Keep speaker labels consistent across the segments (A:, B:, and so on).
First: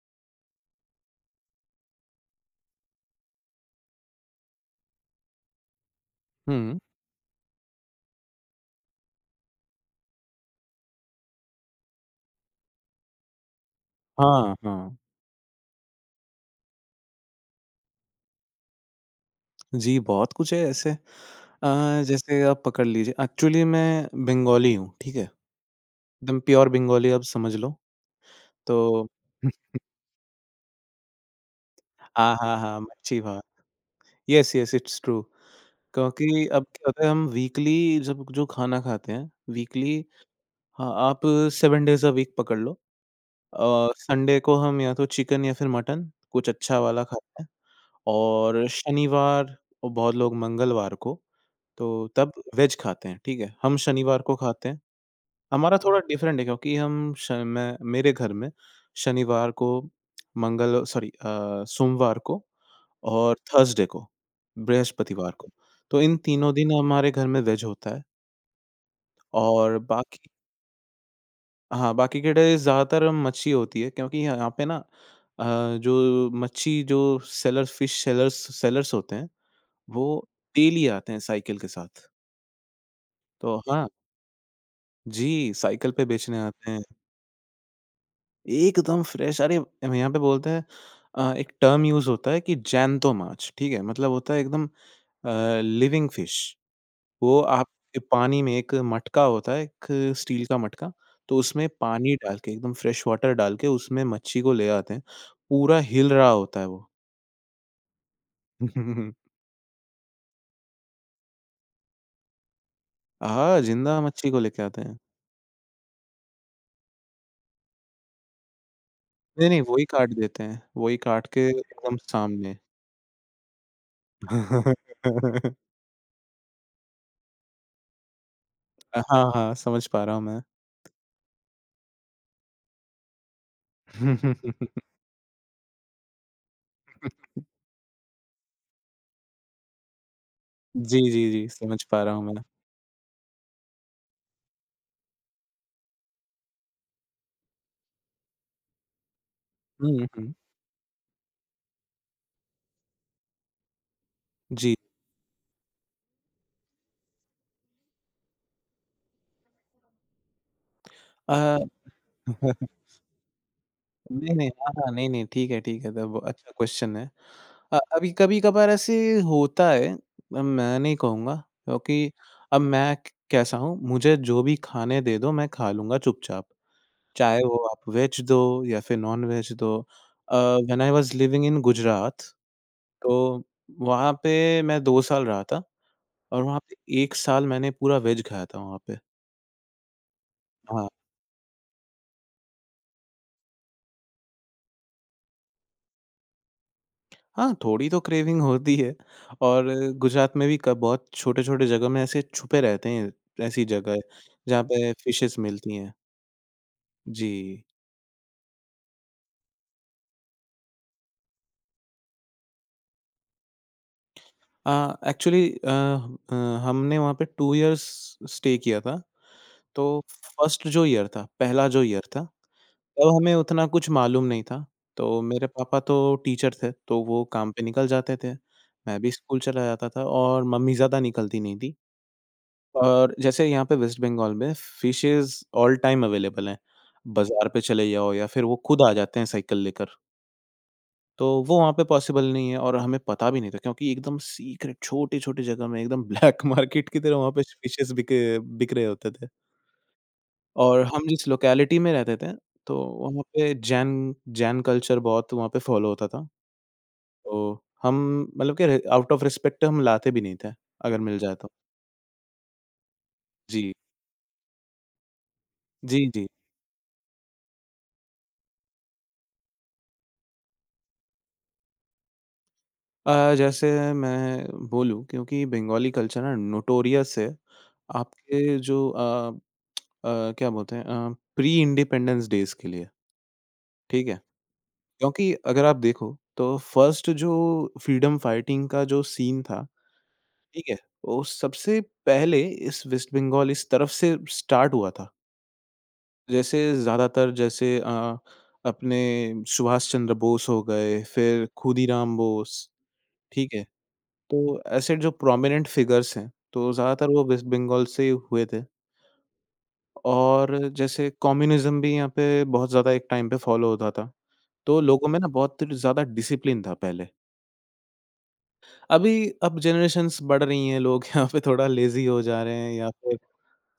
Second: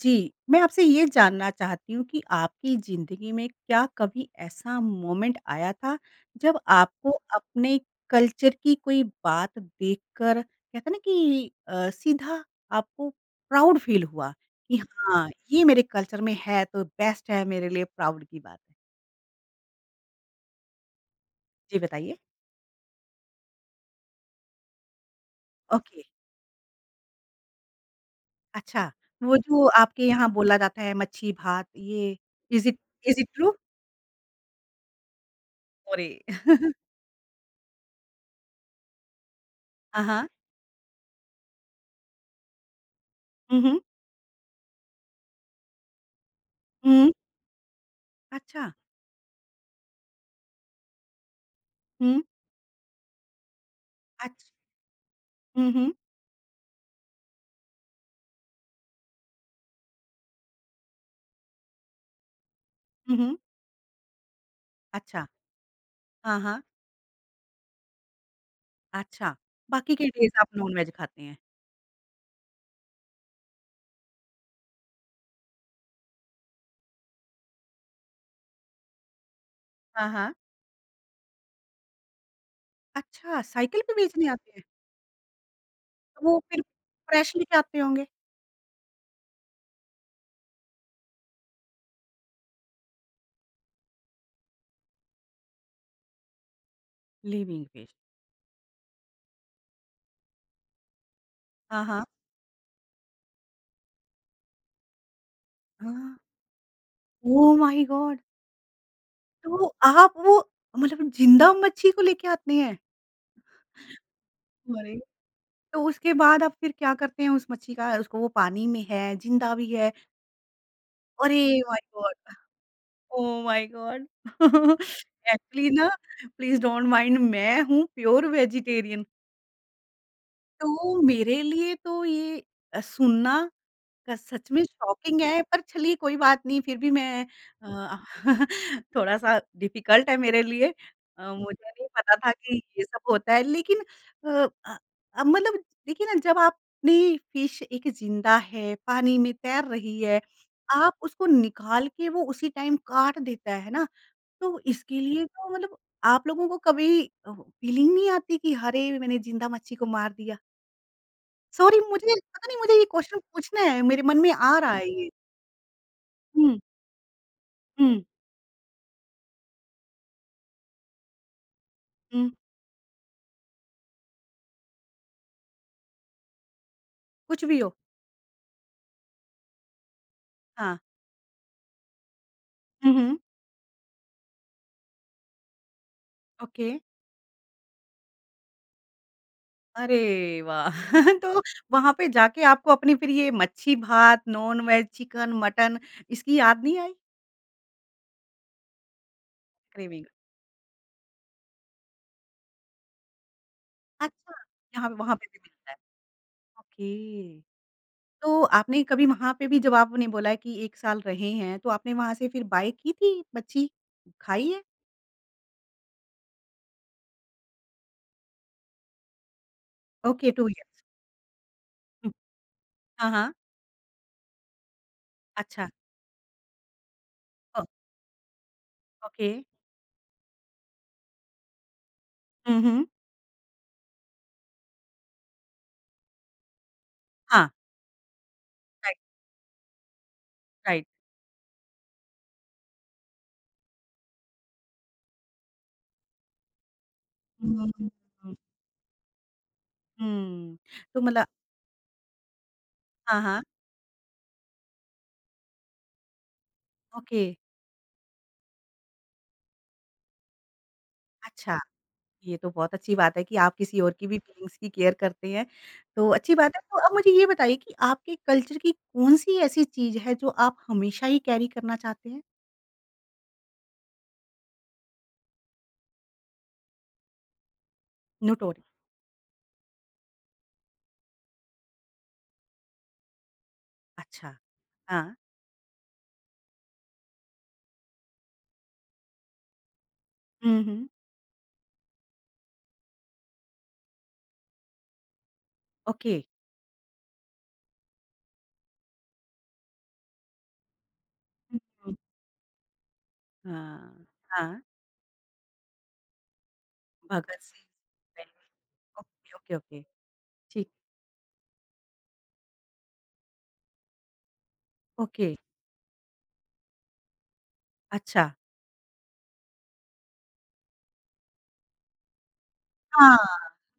A: जी, मैं आपसे ये जानना चाहती हूँ कि आपकी ज़िंदगी में क्या कभी ऐसा मोमेंट आया था, जब
B: हुँ।
A: आपको अपने कल्चर की कोई बात देखकर कहते हैं ना कि सीधा आपको प्राउड फील हुआ
B: हाँ,
A: कि
B: हाँ।
A: हाँ, ये मेरे कल्चर में है तो बेस्ट है मेरे लिए प्राउड की बात है?
B: जी, बहुत कुछ है ऐसे
A: जी बताइए?
B: जैसे आप पकड़ लीजिए एक्चुअली मैं बंगाली हूँ, ठीक है?
A: ओके,
B: एकदम प्योर बंगाली आप समझ लो। तो
A: अच्छा, वो जो आपके यहाँ बोला जाता है मच्छी भात ये
B: हाँ, हाँ,
A: इज़ इट
B: हाँ, मच्छी
A: इज़ इट
B: भात।
A: True?
B: Yes, yes, it's true.
A: Sorry.
B: क्योंकि अब क्या होता है हम वीकली जब जो खाना खाते हैं, वीकली
A: हाँ, हाँ।
B: हाँ, आप 7 डेज़ अ वीक पकड़ लो।
A: हुँ, हुँ।
B: संडे को हम या तो चिकन या फिर मटन, कुछ अच्छा वाला
A: हुँ,
B: खाते हैं और
A: अच्छा।
B: शनिवार और बहुत लोग मंगलवार को तो
A: हुँ,
B: तब वेज खाते हैं, ठीक है? हम शनिवार को
A: अच्छ
B: खाते हैं।
A: हुँ,
B: हमारा
A: हुँ।
B: थोड़ा डिफरेंट है क्योंकि हम श मैं मेरे घर में शनिवार को, मंगल सॉरी, सोमवार को
A: हुँ,
B: और
A: हुँ।
B: थर्सडे को,
A: अच्छा।
B: बृहस्पतिवार को। तो इन
A: हाँ,
B: तीनों
A: हाँ।
B: दिन हमारे घर में वेज होता है
A: अच्छा,
B: और
A: बाकी के
B: बाकी
A: डेज़ आप नॉन-वेज खाते हैं।
B: हाँ, बाकी के डेज़ ज़्यादातर मच्छी होती है क्योंकि यहाँ पे ना जो मच्छी जो सेलर्स फिश सेलर्स सेलर्स होते हैं,
A: हाँ,
B: वो
A: हाँ।
B: डेली आते हैं साइकिल के साथ।
A: अच्छा,
B: तो
A: साइकिल
B: हाँ
A: पे बेचने आते हैं?
B: जी, साइकिल पे
A: तो
B: बेचने
A: वो फिर
B: आते हैं।
A: फ्रेश लेके आते होंगे?
B: एकदम फ्रेश अरे! हम यहाँ पे बोलते हैं एक टर्म यूज़ होता है कि जैंतो माछ, ठीक है? मतलब होता है एकदम लिविंग फिश। वो
A: लिविंग फिश।
B: आपके पानी में एक मटका होता है, एक स्टील का मटका, तो उसमें
A: हाँ, हाँ।
B: पानी डाल के एकदम फ्रेश वाटर डाल के उसमें मच्छी को ले आते हैं। पूरा
A: हाँ।
B: हिल रहा होता है वो।
A: Oh my god! तो आप वो मतलब ज़िंदा मच्छी को लेके आते हैं?
B: हाँ, ज़िंदा मच्छी को लेके आते
A: अरे!
B: हैं।
A: तो उसके बाद आप फिर क्या करते हैं उस मच्छी का उसको वो पानी में है,
B: नहीं,
A: ज़िंदा
B: नहीं,
A: भी
B: वही
A: है।
B: काट देते हैं, वही काट
A: अरे
B: के
A: माय
B: एकदम
A: गॉड!
B: सामने।
A: Oh my god! एक्चुअली ना प्लीज़ डोंट माइंड मैं हूँ प्योर वेजिटेरियन।
B: हाँ, हाँ, समझ पा रहा हूँ मैं।
A: तो मेरे लिए तो ये सुनना क सच में शॉकिंग है, पर चलिए कोई बात नहीं फिर भी मैं अ, थोड़ा-सा डिफ़िकल्ट है मेरे लिए।
B: जी, जी, जी,
A: मुझे
B: समझ
A: नहीं
B: पा रहा
A: पता
B: हूँ
A: था
B: मैं।
A: कि ये सब होता है लेकिन अ अ मतलब देखिए ना जब आपने फिश एक ज़िंदा है, पानी में तैर रही
B: हुँ,
A: है,
B: हुँ,
A: आप उसको निकाल के वो उसी टाइम काट देता है ना, तो
B: जी।
A: इसके लिए तो मतलब आप लोगों को कभी फीलिंग नहीं आती कि अरे! मैंने ज़िंदा मच्छी को मार दिया?
B: अ,
A: सॉरी मुझे पता नहीं मुझे ये क्वेश्चन पूछना है, मेरे मन में
B: नहीं, नहीं,
A: आ
B: हाँ,
A: रहा है
B: हाँ, नहीं,
A: ये।
B: नहीं, ठीक है, तब अच्छा
A: हुँ,
B: क्वेश्चन है।
A: हुँ,
B: अभी कभी-कभार ऐसे होता है, मैं नहीं कहूँगा क्योंकि
A: हुँ।
B: अब मैं क कैसा हूँ, मुझे जो भी खाने दे दो, मैं खा लूँगा चुपचाप, चाहे
A: कुछ
B: वो
A: भी हो।
B: आप वेज दो या फिर नॉन-वेज दो।
A: हाँ।
B: When I was living in Gujarat,
A: हुँ, हुँ।
B: तो वहाँ पे मैं 2 साल रहा था और वहाँ
A: ओके।
B: पे 1 साल मैंने पूरा वेज खाया था वहाँ पे।
A: अरे वाह!
B: हाँ।
A: तो वहाँ पे जाके आपको अपनी फिर ये मच्छी भात, नॉन-वेज, चिकन, मटन इसकी याद नहीं आई?
B: हाँ, थोड़ी तो क्रेविंग होती है और
A: क्रेविंग।
B: गुजरात में भी क बहुत छोटे-छोटे जगह में ऐसे छुपे रहते हैं, ऐसी जगह है
A: अच्छा,
B: जहाँ
A: यहाँ
B: पे
A: पे वहाँ पे
B: फिशेज़
A: भी मिलता
B: मिलती
A: है।
B: हैं।
A: ओके।
B: जी।
A: तो आपने कभी वहाँ पे भी जब आपने बोला कि 1 साल रहे हैं, तो आपने वहाँ से फिर बाय की थी मच्छी? खाई है?
B: अ, एक्चुअली, हमने वहाँ पे 2 इयर्स स्टे किया था, तो
A: ओके, 2 ईयर।
B: फर्स्ट जो ईयर था, पहला जो ईयर
A: हुँ।
B: था,
A: हाँ,
B: तब
A: हाँ।
B: हमें उतना कुछ मालूम नहीं था। तो मेरे
A: अच्छा।
B: पापा तो टीचर थे, तो वो काम
A: ओ
B: पे निकल जाते थे, मैं भी
A: ओके।
B: स्कूल चला जाता था और मम्मी ज़्यादा निकलती नहीं थी।
A: हुँ, हुँ।
B: और जैसे यहाँ पे वेस्ट बंगाल में फिशेज़ ऑल टाइम अवेलेबल हैं। बाज़ार
A: हाँ,
B: पे चले जाओ या फिर वो खुद आ
A: राइट,
B: जाते हैं साइकिल लेकर।
A: राइट।
B: तो वो वहाँ पे पॉसिबल नहीं है और हमें पता भी नहीं था क्योंकि एकदम सीक्रेट छोटी-छोटी जगह में एकदम ब्लैक मार्केट की तरह वहाँ पे
A: हुँ, हुँ,
B: फिशेज़ बिक
A: हुँ,
B: बिक रहे होते थे।
A: हुँ।
B: और
A: तो
B: हम जिस
A: मतलब
B: लोकेलिटी में रहते थे तो
A: हाँ,
B: वहाँ
A: हाँ,
B: पे जैन जैन कल्चर बहुत वहाँ पे फ़ॉलो होता था।
A: ओके,
B: तो हम मतलब कि आउट ऑफ रिस्पेक्ट हम लाते भी नहीं थे, अगर मिल जाए तो।
A: अच्छा, ये तो बहुत अच्छी बात है कि आप
B: जी।
A: किसी और की भी फीलिंग्स की केयर करते हैं,
B: जी,
A: तो
B: जी।
A: अच्छी बात है। तो अब मुझे ये बताइए कि आपके कल्चर की कौन-सी ऐसी चीज़ है जो आप हमेशा ही कैरी करना चाहते हैं?
B: जैसे मैं बोलूँ क्योंकि बंगाली कल्चर ना नोटोरियस है, आपके
A: नोटोरी
B: जो क्या बोलते हैं प्री इंडिपेंडेंस डेज़ के लिए, ठीक है?
A: अच्छा, हाँ,
B: क्योंकि अगर आप देखो तो फर्स्ट जो फ्रीडम फाइटिंग का जो सीन था,
A: हुँ,
B: ठीक है?
A: हुँ,
B: वो सबसे पहले इस वेस्ट बंगाल इस तरफ से स्टार्ट हुआ था।
A: ओके।
B: जैसे ज़्यादातर जैसे अपने सुभाष चंद्र बोस हो गए, फिर
A: हुँ, हुँ,
B: खुदीराम बोस, ठीक है?
A: हाँ,
B: तो
A: हाँ,
B: ऐसे जो प्रोमिनेंट फिगर्स हैं, तो ज़्यादातर वो
A: भगत
B: वेस्ट
A: सिंह
B: बंगाल से ही हुए
A: पहले
B: थे
A: ओके, ओके, ओके,
B: और
A: ठीक,
B: जैसे कम्युनिज़्म भी यहाँ पे बहुत ज़्यादा एक टाइम पे फ़ॉलो होता था। तो लोगों में ना
A: ओके,
B: बहुत ज़्यादा डिसिप्लिन था पहले।
A: अच्छा।
B: अभी अब जनरेशंस बढ़ रही हैं, लोग यहाँ पे थोड़ा लेज़ी हो जा रहे हैं या
A: हाँ,
B: फिर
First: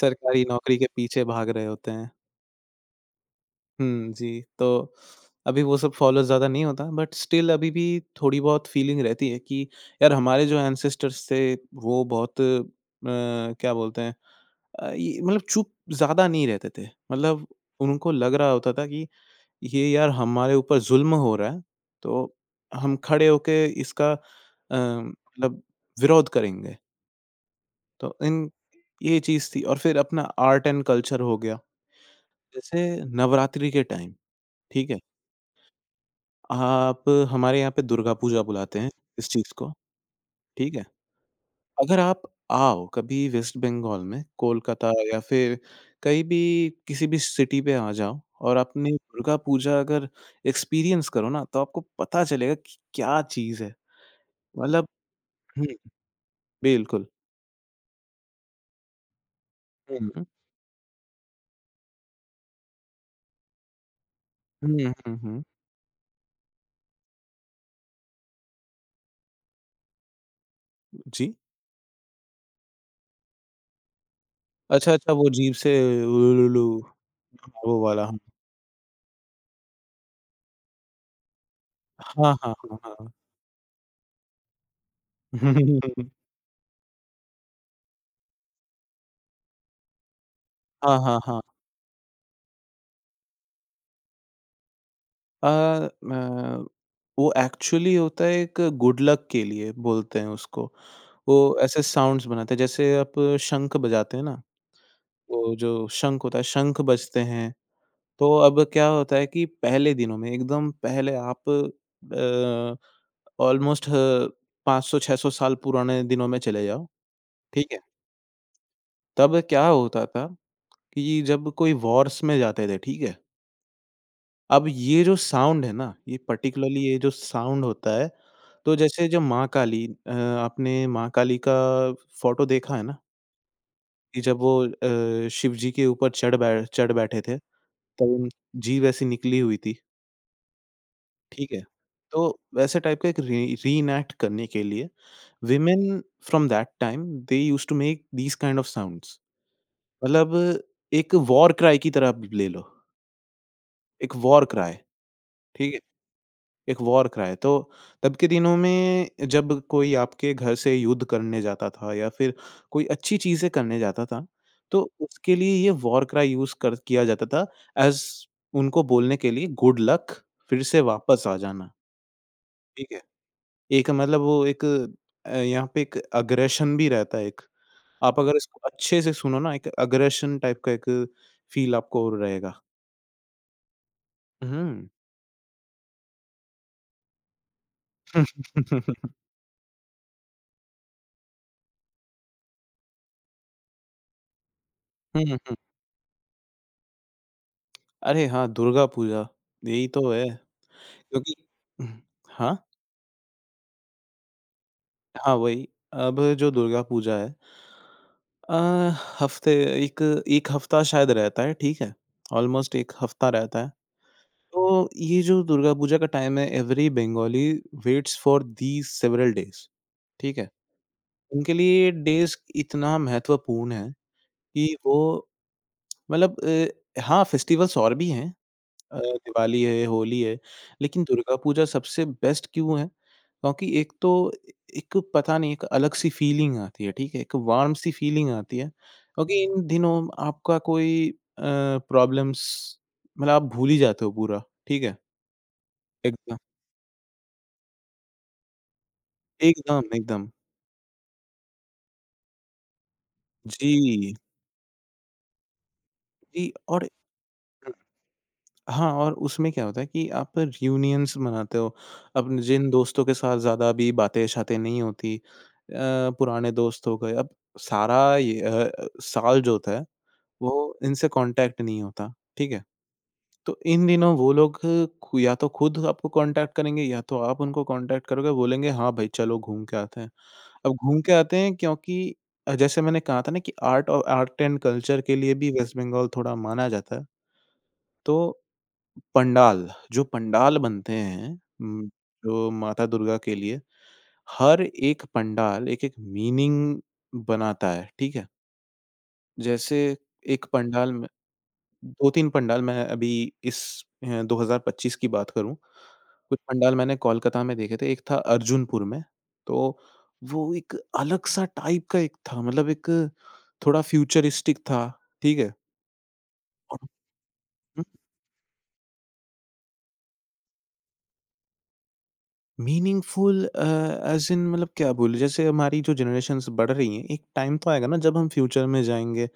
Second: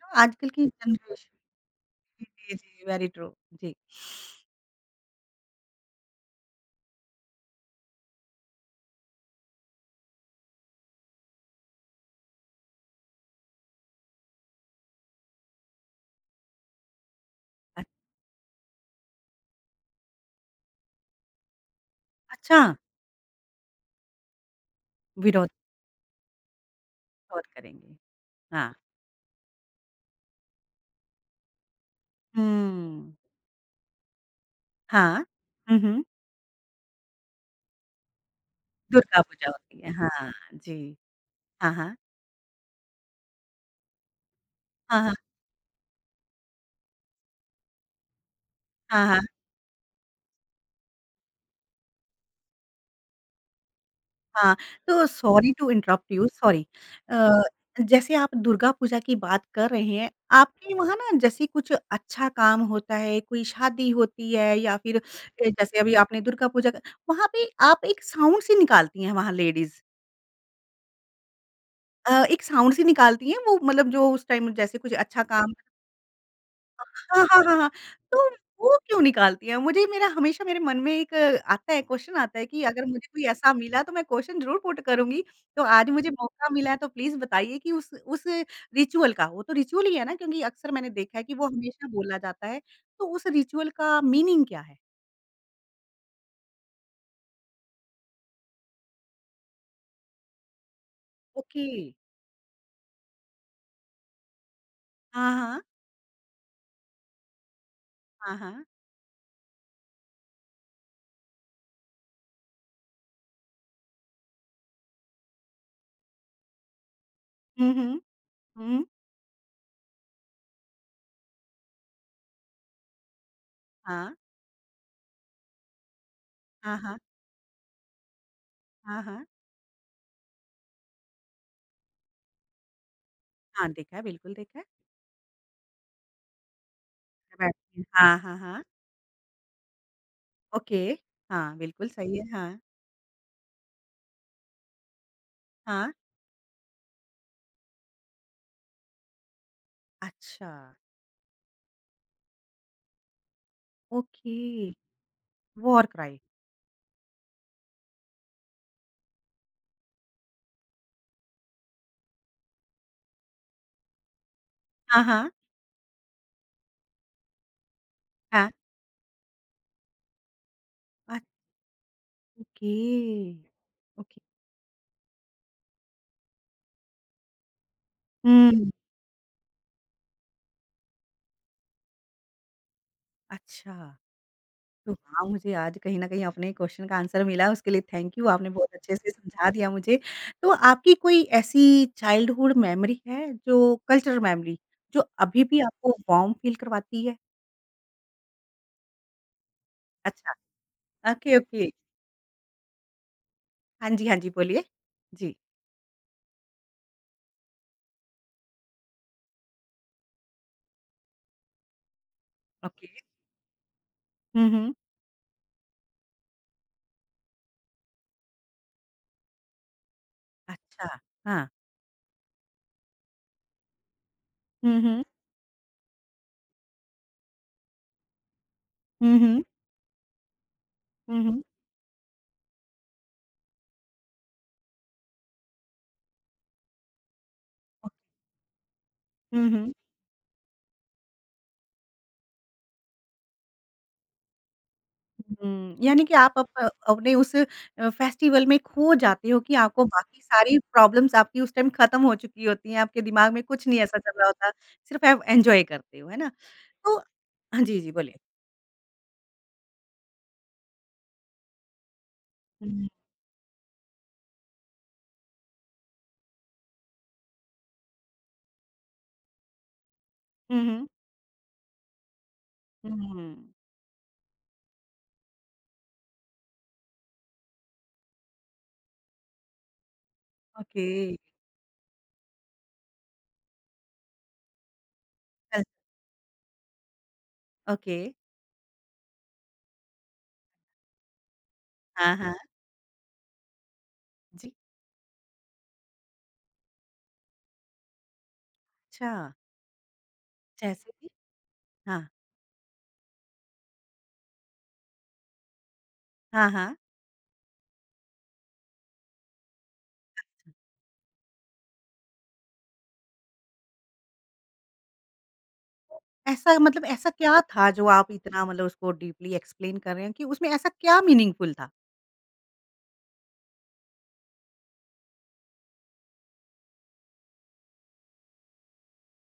B: सरकारी
A: आजकल की
B: नौकरी के पीछे
A: जनरेशन
B: भाग रहे होते हैं।
A: जी, जी, वेरी ट्रू, जी।
B: हुँ, जी। तो अभी वो सब फ़ॉलो ज़्यादा नहीं होता बट स्टिल अभी भी थोड़ी बहुत फीलिंग रहती है कि यार हमारे जो एंसेस्टर्स थे वो बहुत क्या बोलते हैं ये मतलब चुप ज़्यादा नहीं रहते थे। मतलब
A: अ,
B: उनको लग रहा होता था कि ये यार हमारे ऊपर ज़ुल्म हो रहा है, तो
A: अच्छा,
B: हम खड़े होके इसका
A: विरोध
B: मतलब विरोध करेंगे।
A: और करेंगे,
B: तो इन
A: हाँ।
B: ये चीज़ थी और फिर अपना आर्ट एंड कल्चर हो गया। जैसे
A: हुँ,
B: नवरात्रि के टाइम, ठीक है?
A: हाँ। हुँ, हुँ,
B: आप हमारे यहाँ पे दुर्गा पूजा बुलाते हैं
A: दुर्गा
B: इस
A: पूजा
B: चीज़ को,
A: होती है, हाँ,
B: ठीक
A: जी।
B: है?
A: हाँ, हाँ।
B: अगर आप आओ कभी वेस्ट बंगाल में, कोलकाता
A: हाँ, हाँ।
B: या फिर कहीं भी किसी भी सिटी पे आ जाओ और आपने
A: हाँ, हाँ,
B: दुर्गा पूजा अगर एक्सपीरियंस करो ना, तो आपको पता चलेगा कि क्या चीज़ है।
A: हाँ।
B: मतलब
A: तो सॉरी
B: हुँ,
A: टू इंटरप्ट यू, सॉरी
B: बिल्कुल।
A: अ, जैसे आप दुर्गा पूजा की बात कर रहे हैं,
B: हुँ,
A: आपके वहाँ ना जैसे कुछ अच्छा काम होता है, कोई शादी होती है या
B: हुँ,
A: फिर
B: हुँ, हुँ।
A: जैसे अभी आपने दुर्गा पूजा का वहाँ पे आप एक साउंड सी निकालती हैं वहाँ लेडीज़।
B: जी।
A: एक साउंड सी निकालती हैं वो मतलब जो उस टाइम जैसे
B: अच्छा,
A: कुछ
B: अच्छा
A: अच्छा
B: वो
A: काम
B: जीभ से उलुलुलु
A: हाँ, हाँ, हाँ, हाँ।
B: वो वाला।
A: तो वो क्यों निकालती हैं? मुझे मेरा हमेशा मेरे मन में एक आता है क्वेश्चन
B: हाँ,
A: आता है
B: हाँ,
A: कि
B: हाँ,
A: अगर
B: हाँ।
A: मुझे कोई ऐसा मिला तो मैं क्वेश्चन ज़रूर पुट करूँगी।
B: हाँ, हाँ,
A: तो आज
B: हाँ।
A: मुझे मौका मिला है तो प्लीज़ बताइए कि उस रिचुअल का वो तो रिचुअल ही है ना क्योंकि अक्सर मैंने देखा है कि वो हमेशा बोला जाता है। तो उस रिचुअल का मीनिंग क्या है?
B: अ, म वो एक्चुअली होता है एक गुड लक के लिए बोलते हैं उसको। वो
A: ओके।
B: ऐसे साउंड्स बनाते हैं, जैसे आप शंख बजाते हैं ना,
A: हाँ,
B: वो
A: हाँ।
B: जो शंख होता है, शंख बजते हैं। तो
A: हाँ,
B: अब
A: हाँ।
B: क्या होता है कि पहले दिनों में एकदम पहले आप ऑलमोस्ट 500-600 साल पुराने दिनों में चले जाओ, ठीक
A: हुँ,
B: है?
A: हुँ। हुँ।
B: तब क्या होता था कि जब कोई वॉर्स में जाते थे, ठीक है?
A: हाँ।
B: अब ये जो साउंड है ना, ये
A: हाँ,
B: पार्टिकुलरली ये
A: हाँ।
B: जो साउंड होता है, तो
A: हाँ,
B: जैसे जो
A: हाँ।
B: माँ काली आपने माँ काली का फ़ोटो देखा है ना?
A: हाँ, देखा है,
B: कि
A: बिल्कुल
B: जब वो
A: देखा है।
B: शिव जी के ऊपर चढ़ बैठे थे,
A: बैठती हैं।
B: तब
A: हाँ,
B: उन
A: हाँ, हाँ।
B: जीभ ऐसी निकली हुई थी,
A: ओके,
B: ठीक
A: हाँ,
B: है?
A: बिल्कुल सही है।
B: तो
A: हाँ,
B: वैसे टाइप का एक री रीएनैक्ट करने के लिए वुमेन
A: हाँ।
B: From that time they used to make these kind of sounds मतलब
A: अच्छा,
B: एक वॉर क्राई की तरह आप ले लो, एक
A: ओके,
B: वॉर क्राई, ठीक है?
A: War cry.
B: एक वॉर क्राई। तो तब के दिनों में जब कोई आपके घर से युद्ध करने जाता था या फिर कोई अच्छी चीज़ें करने जाता था, तो
A: हाँ, हाँ,
B: उसके लिए ये वॉर क्राई यूज़ कर किया जाता था एज़
A: हाँ।
B: उनको बोलने के लिए गुड लक फिर से
A: अ,
B: वापस आ जाना,
A: ओके,
B: ठीक है? एक मतलब
A: ओके।
B: वो एक यहाँ पे एक अग्रेशन भी रहता है एक। आप अगर इसको
A: हुँ।
B: अच्छे से सुनो ना एक अग्रेशन टाइप का एक फ़ील आपको और रहेगा।
A: अच्छा।
B: हुँ।
A: तो हाँ, मुझे आज कहीं न कहीं अपने क्वेश्चन का आंसर मिला, उसके लिए थैंक यू, आपने
B: हुँ,
A: बहुत
B: हुँ,
A: अच्छे
B: हुँ।
A: से समझा दिया मुझे। तो आपकी कोई ऐसी चाइल्डहुड मेमोरी है जो कल्चरल मेमोरी, जो अभी भी आपको वार्म फील करवाती है?
B: अरे हाँ, दुर्गा पूजा, यही तो है।
A: अच्छा, ओके,
B: क्योंकि
A: ओके।
B: हम्म, हाँ,
A: हाँ जी, हाँ जी, बोलिए।
B: हाँ,
A: जी,
B: वही। अब जो दुर्गा पूजा है अ, हफ़्ते एक 1 हफ़्ता शायद रहता है, ठीक है? Almost
A: okay.
B: 1 हफ़्ता रहता है।
A: हुँ, हुँ।
B: तो ये जो दुर्गा पूजा का टाइम है every Bengali waits for these several days, ठीक है?
A: अच्छा। हाँ।
B: उनके लिए ये डेज़ इतना महत्वपूर्ण है कि
A: हुँ,
B: वो
A: हुँ।
B: मतलब हाँ, फेस्टिवल्स और भी हैं
A: हुँ, हुँ।
B: दिवाली है, होली है, लेकिन
A: हुँ,
B: दुर्गा
A: हुँ।
B: पूजा सबसे बेस्ट क्यों है? क्योंकि एक तो एक पता नहीं एक अलग सी फीलिंग आती है, ठीक है? एक वार्म सी फीलिंग आती है, क्योंकि
A: हुँ,
B: इन
A: हुँ।
B: दिनों आपका कोई अ, प्रॉब्लम्स मतलब आप भूल ही जाते हो पूरा, ठीक है?
A: हुँ, यानी कि
B: एकदम,
A: आप अप अपने उस फेस्टिवल में खो जाते हो कि
B: एकदम,
A: आपको बाकी
B: एकदम।
A: सारी प्रॉब्लम्स आपकी उस टाइम खत्म हो चुकी होती हैं, आपके दिमाग में कुछ नहीं ऐसा
B: जी,
A: चल रहा होता, सिर्फ़ आप एन्जॉय करते हो, है ना?
B: जी और
A: तो हाँ जी, जी, बोलिए।
B: हाँ, और उसमें क्या होता है कि आप रियूनियंस मनाते हो, अपने जिन
A: हुँ,
B: दोस्तों के साथ ज़्यादा अभी बातें-शातें नहीं होती पुराने दोस्त हो गए, अब सारा ये साल जो होता है,
A: हुँ,
B: वो
A: हुँ।
B: इनसे कॉन्टैक्ट नहीं होता, ठीक है?
A: हुँ,
B: तो इन दिनों वो लोग खु या तो खुद आपको कॉन्टैक्ट करेंगे या तो आप उनको कॉन्टैक्ट करोगे, बोलेंगे हाँ भाई चलो घूम के आते हैं। अब
A: ओके,
B: घूम के आते हैं क्योंकि जैसे मैंने कहा था ना कि आर्ट एंड कल्चर के लिए भी
A: कल
B: वेस्ट बंगाल थोड़ा माना जाता है।
A: ओके,
B: तो पंडाल, जो पंडाल बनते हैं उम,
A: हाँ, हाँ,
B: जो माता दुर्गा के लिए,
A: जी,
B: हर एक पंडाल एक-एक मीनिंग बनाता है, ठीक है?
A: अच्छा,
B: जैसे एक
A: जैसे
B: पंडाल में
A: कि? हाँ,
B: 2-3 पंडाल मैं अभी इस 2025 की बात करूँ, कुछ
A: हाँ,
B: पंडाल
A: हाँ।
B: मैंने कोलकाता में देखे थे, एक था अर्जुनपुर में, तो वो एक अलग-सा टाइप का एक था, मतलब एक थोड़ा फ्यूचरिस्टिक था, ठीक है?
A: ऐसा
B: और
A: मतलब ऐसा क्या था
B: हुँ,
A: जो आप इतना मतलब उसको डीपली एक्सप्लेन कर रहे हैं कि उसमें ऐसा क्या मीनिंगफुल था?
B: मीनिंगफुल ऐज़ इन मतलब क्या बोलूँ, जैसे हमारी जो जनरेशन्स बढ़ रही हैं, एक टाइम तो आएगा ना जब हम फ्यूचर में जाएँगे,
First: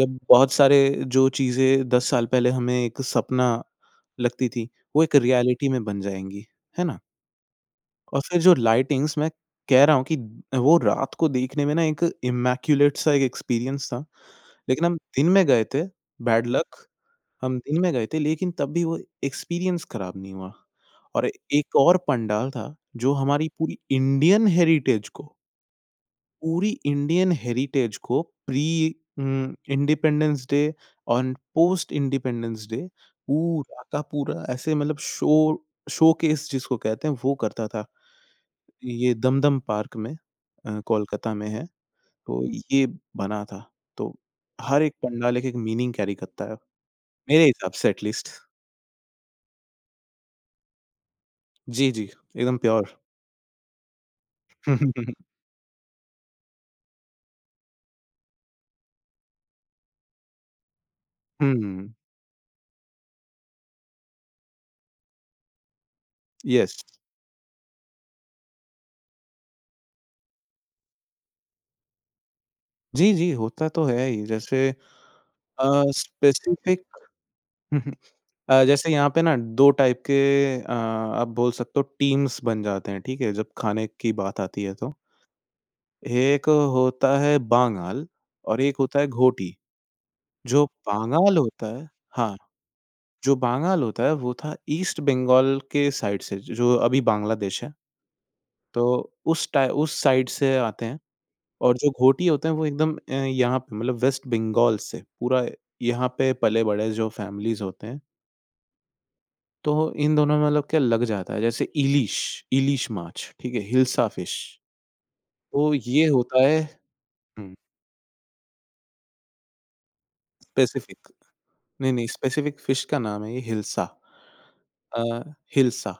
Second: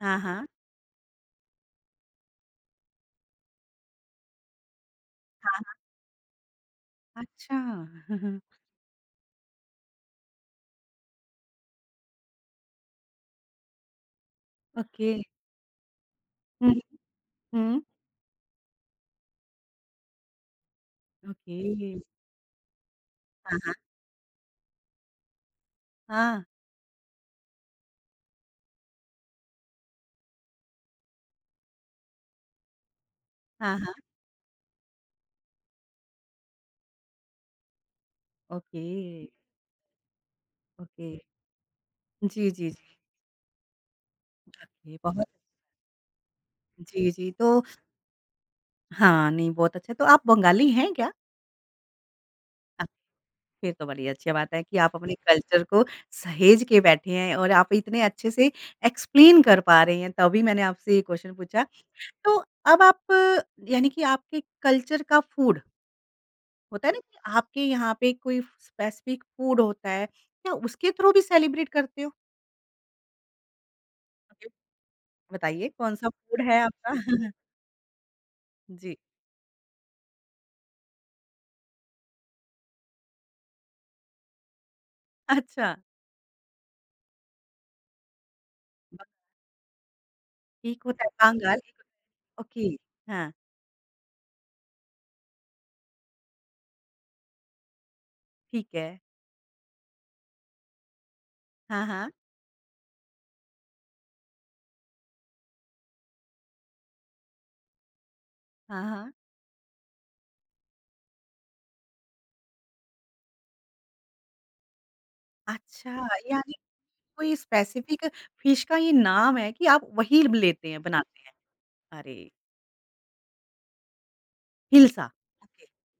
A: हाँ, हाँ।
B: बहुत सारे जो चीज़ें 10 साल पहले हमें एक सपना लगती थी, वो एक रियलिटी में बन जाएँगी, है ना?
A: अच्छा!
B: और फिर जो लाइटिंग्स मैं कह रहा हूँ कि वो रात को देखने में ना एक इमैक्युलेट सा एक एक्सपीरियंस था। लेकिन हम
A: ओके।
B: दिन में गए थे, बैड
A: हुँ,
B: लक हम दिन
A: हुँ।
B: में गए थे लेकिन तब भी वो एक्सपीरियंस खराब नहीं हुआ। और
A: ओके।
B: एक और पंडाल था जो हमारी
A: हाँ, हाँ। हाँ,
B: पूरी इंडियन हेरिटेज को pre Independence Day and post Independence Day
A: हाँ,
B: पूरा
A: हाँ।
B: का पूरा ऐसे मतलब शो शोकेस जिसको कहते हैं वो करता था।
A: ओके,
B: ये दमदम पार्क में
A: ओके।
B: कोलकाता में है, तो हुँ।
A: जी, जी,
B: ये
A: जी।
B: बना था। तो हर एक
A: ओके, बहुत
B: पंडाल एक-एक मीनिंग कैरी करता है,
A: जी, जी।
B: मेरे
A: तो
B: हिसाब से एट लीस्ट।
A: हाँ, नहीं बहुत अच्छा, तो आप बंगाली हैं क्या?
B: जी, जी, एकदम
A: हाँ,
B: प्योर।
A: फिर तो बड़ी अच्छी बात है कि आप अपने कल्चर को सहेज के बैठे हैं और आप इतने अच्छे से एक्सप्लेन कर पा रहे हैं, तभी मैंने आपसे ये क्वेश्चन पूछा।
B: हुँ,
A: तो अब आप यानी कि आपके कल्चर का फूड
B: यस।
A: होता है ना कि आपके यहाँ पे कोई स्पेसिफिक फूड होता है, क्या उसके थ्रू भी सेलिब्रेट करते हो?
B: जी, जी, होता तो है ही
A: ओके,
B: जैसे
A: बताइए?
B: अ,
A: कौन-सा फूड है
B: स्पेसिफिक
A: आपका?
B: जैसे
A: जी।
B: यहाँ पे ना 2 टाइप के आप बोल सकते हो टीम्स बन जाते हैं, ठीक है? जब खाने की बात आती है तो।
A: अच्छा,
B: एक होता है बांगाल और एक होता
A: ब
B: है घोटी। जो
A: एक होता है
B: बांगाल
A: बांगाल,
B: होता
A: एक
B: है हाँ।
A: ओके, हाँ,
B: जो बांग्ल होता है वो था ईस्ट बंगाल के साइड से, जो अभी बांग्लादेश है।
A: ठीक
B: तो
A: है।
B: उस साइड से आते हैं और
A: हाँ,
B: जो
A: हाँ।
B: घोटी होते हैं वो एकदम यहाँ पे मतलब वेस्ट बंगाल से पूरा यहाँ पे पले-बड़े जो फैमिलीज़ होते हैं,
A: हाँ, हाँ।
B: तो इन दोनों में मतलब क्या लग जाता है। जैसे इलिश इलिश माछ, ठीक है? हिल्सा फिश, तो ये
A: अच्छा,
B: होता
A: यानी
B: है
A: कोई
B: हुँ,
A: स्पेसिफिक फिश का ये नाम है कि आप वही लेते हैं,
B: स्पेसिफिक
A: बनाते हैं।
B: नहीं, नहीं
A: अरे!
B: स्पेसिफिक फिश का नाम है ये हिल्सा। अ,
A: हिल्सा, ओके,
B: हिल्सा,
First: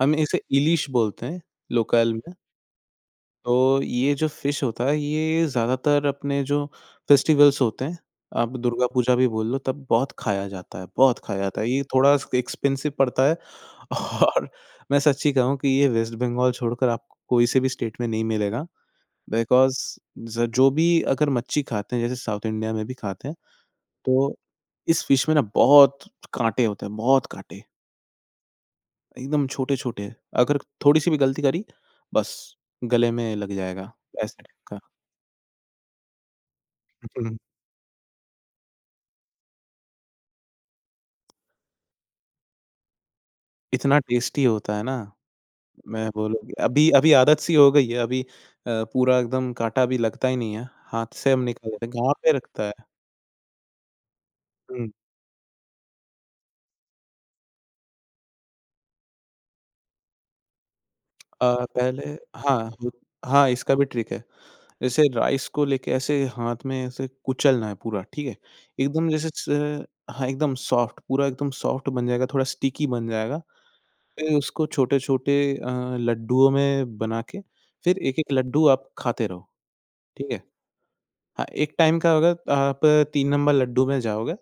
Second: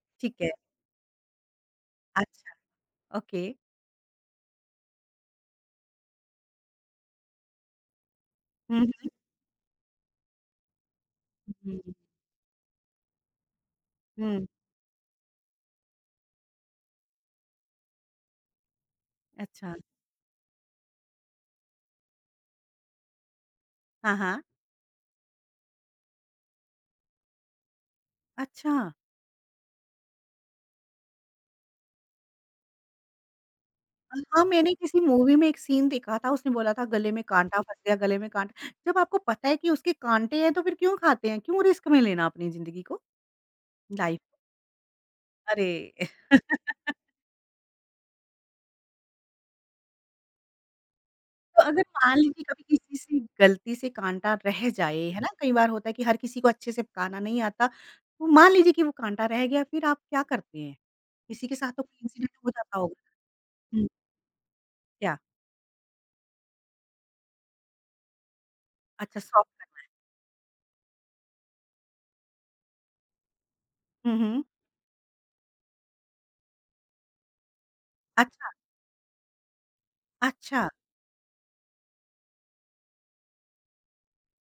B: हम
A: ठीक
B: इसे
A: है।
B: इलिश बोलते हैं लोकल में।
A: अच्छा, ओके।
B: तो ये जो फिश होता है, ये ज़्यादातर अपने जो फेस्टिवल्स होते हैं, आप
A: हुँ,
B: दुर्गा
A: हुँ,
B: पूजा भी बोल लो, तब बहुत खाया जाता है, बहुत खाया जाता है। ये
A: हुँ,
B: थोड़ा स एक्सपेंसिव पड़ता है
A: हुँ।
B: और मैं सच्ची कहूँ कि ये वेस्ट बंगाल छोड़कर आपको कोई से भी स्टेट में नहीं मिलेगा।
A: अच्छा,
B: बिकॉज़ ज जो भी अगर मच्छी खाते हैं, जैसे साउथ इंडिया में भी खाते हैं,
A: हाँ,
B: तो
A: हाँ।
B: इस फिश में ना बहुत काँटे होते हैं, बहुत काँटे,
A: अच्छा।
B: एकदम छोटे-छोटे। अगर थोड़ी-सी भी गलती करी, बस गले में लग जाएगा, ऐसे
A: हाँ, मैंने
B: टाइप
A: किसी मूवी में एक सीन देखा था, उसने बोला था गले में
B: का।
A: काँटा फँस गया, गले में काँटा जब आपको पता है कि उसके काँटे हैं तो फिर क्यों खाते हैं? क्यों रिस्क में लेना अपनी ज़िंदगी को,
B: इतना
A: लाइफ को?
B: टेस्टी होता है ना,
A: अरे!
B: मैं बोलूँ अभी अभी आदत सी हो गई है, अभी पूरा एकदम काँटा भी लगता ही नहीं है, हाथ से हम
A: तो अगर
B: निकालते हैं, घाव
A: मान
B: पे
A: लीजिए
B: रखता है।
A: कभी किसी से गलती से काँटा रह
B: हुँ।
A: जाए, है ना? कई बार होता है कि हर किसी को अच्छे से पकाना नहीं आता, तो मान लीजिए कि वो काँटा रह गया, फिर आप क्या करते हैं? किसी के साथ तो कोई
B: पहले
A: इंसिडेंट हो
B: हाँ,
A: जाता
B: वो
A: होगा
B: हाँ, इसका भी
A: हुँ,
B: ट्रिक है। जैसे
A: क्या?
B: राइस को लेके ऐसे हाथ में ऐसे कुचलना है पूरा, ठीक है? एकदम
A: अच्छा
B: जैसे
A: सॉफ्ट
B: स हाँ, एकदम सॉफ्ट, पूरा एकदम सॉफ्ट बन जाएगा, थोड़ा स्टिकी बन जाएगा।
A: करना हुँ,
B: फिर
A: हुँ।
B: उसको छोटे-छोटे लड्डुओं में बना के, फिर एक-एक
A: अच्छा,
B: लड्डू आप खाते रहो, ठीक है?
A: अच्छा।
B: हाँ, एक टाइम का होगा आप 3 नंबर लड्डू में जाओगे,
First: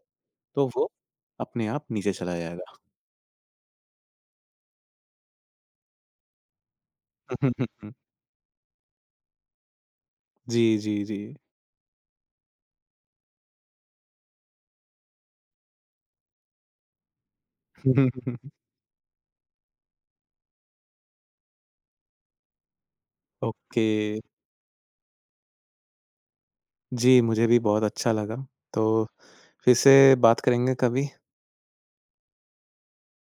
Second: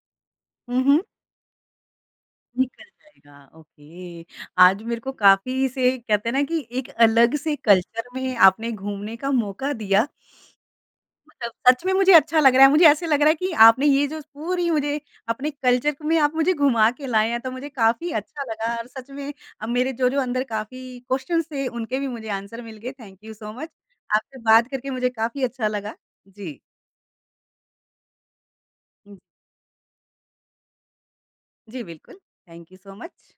B: तो
A: हुँ,
B: वो
A: हुँ।
B: अपने आप नीचे चला जाएगा।
A: निकल जाएगा, ओके। आज मेरे को काफ़ी से कहते हैं ना कि एक अलग से कल्चर में आपने घूमने का मौका दिया।
B: जी, जी, जी।
A: मतलब सच में मुझे अच्छा लग रहा है, मुझे ऐसे लग रहा है कि आपने ये जो पूरी मुझे अपने कल्चर में आप मुझे घुमा के लाए हैं, तो मुझे काफ़ी अच्छा लगा और सच में अब मेरे जो-जो अंदर काफ़ी क्वेश्चन्स थे, उनके भी मुझे आंसर मिल गए। Thank you so much.
B: Okay.
A: आपसे बात करके मुझे काफ़ी अच्छा लगा। जी।
B: जी, मुझे भी बहुत अच्छा लगा। तो फिर से बात करेंगे कभी।
A: जी, बिल्कुल। Thank you so much.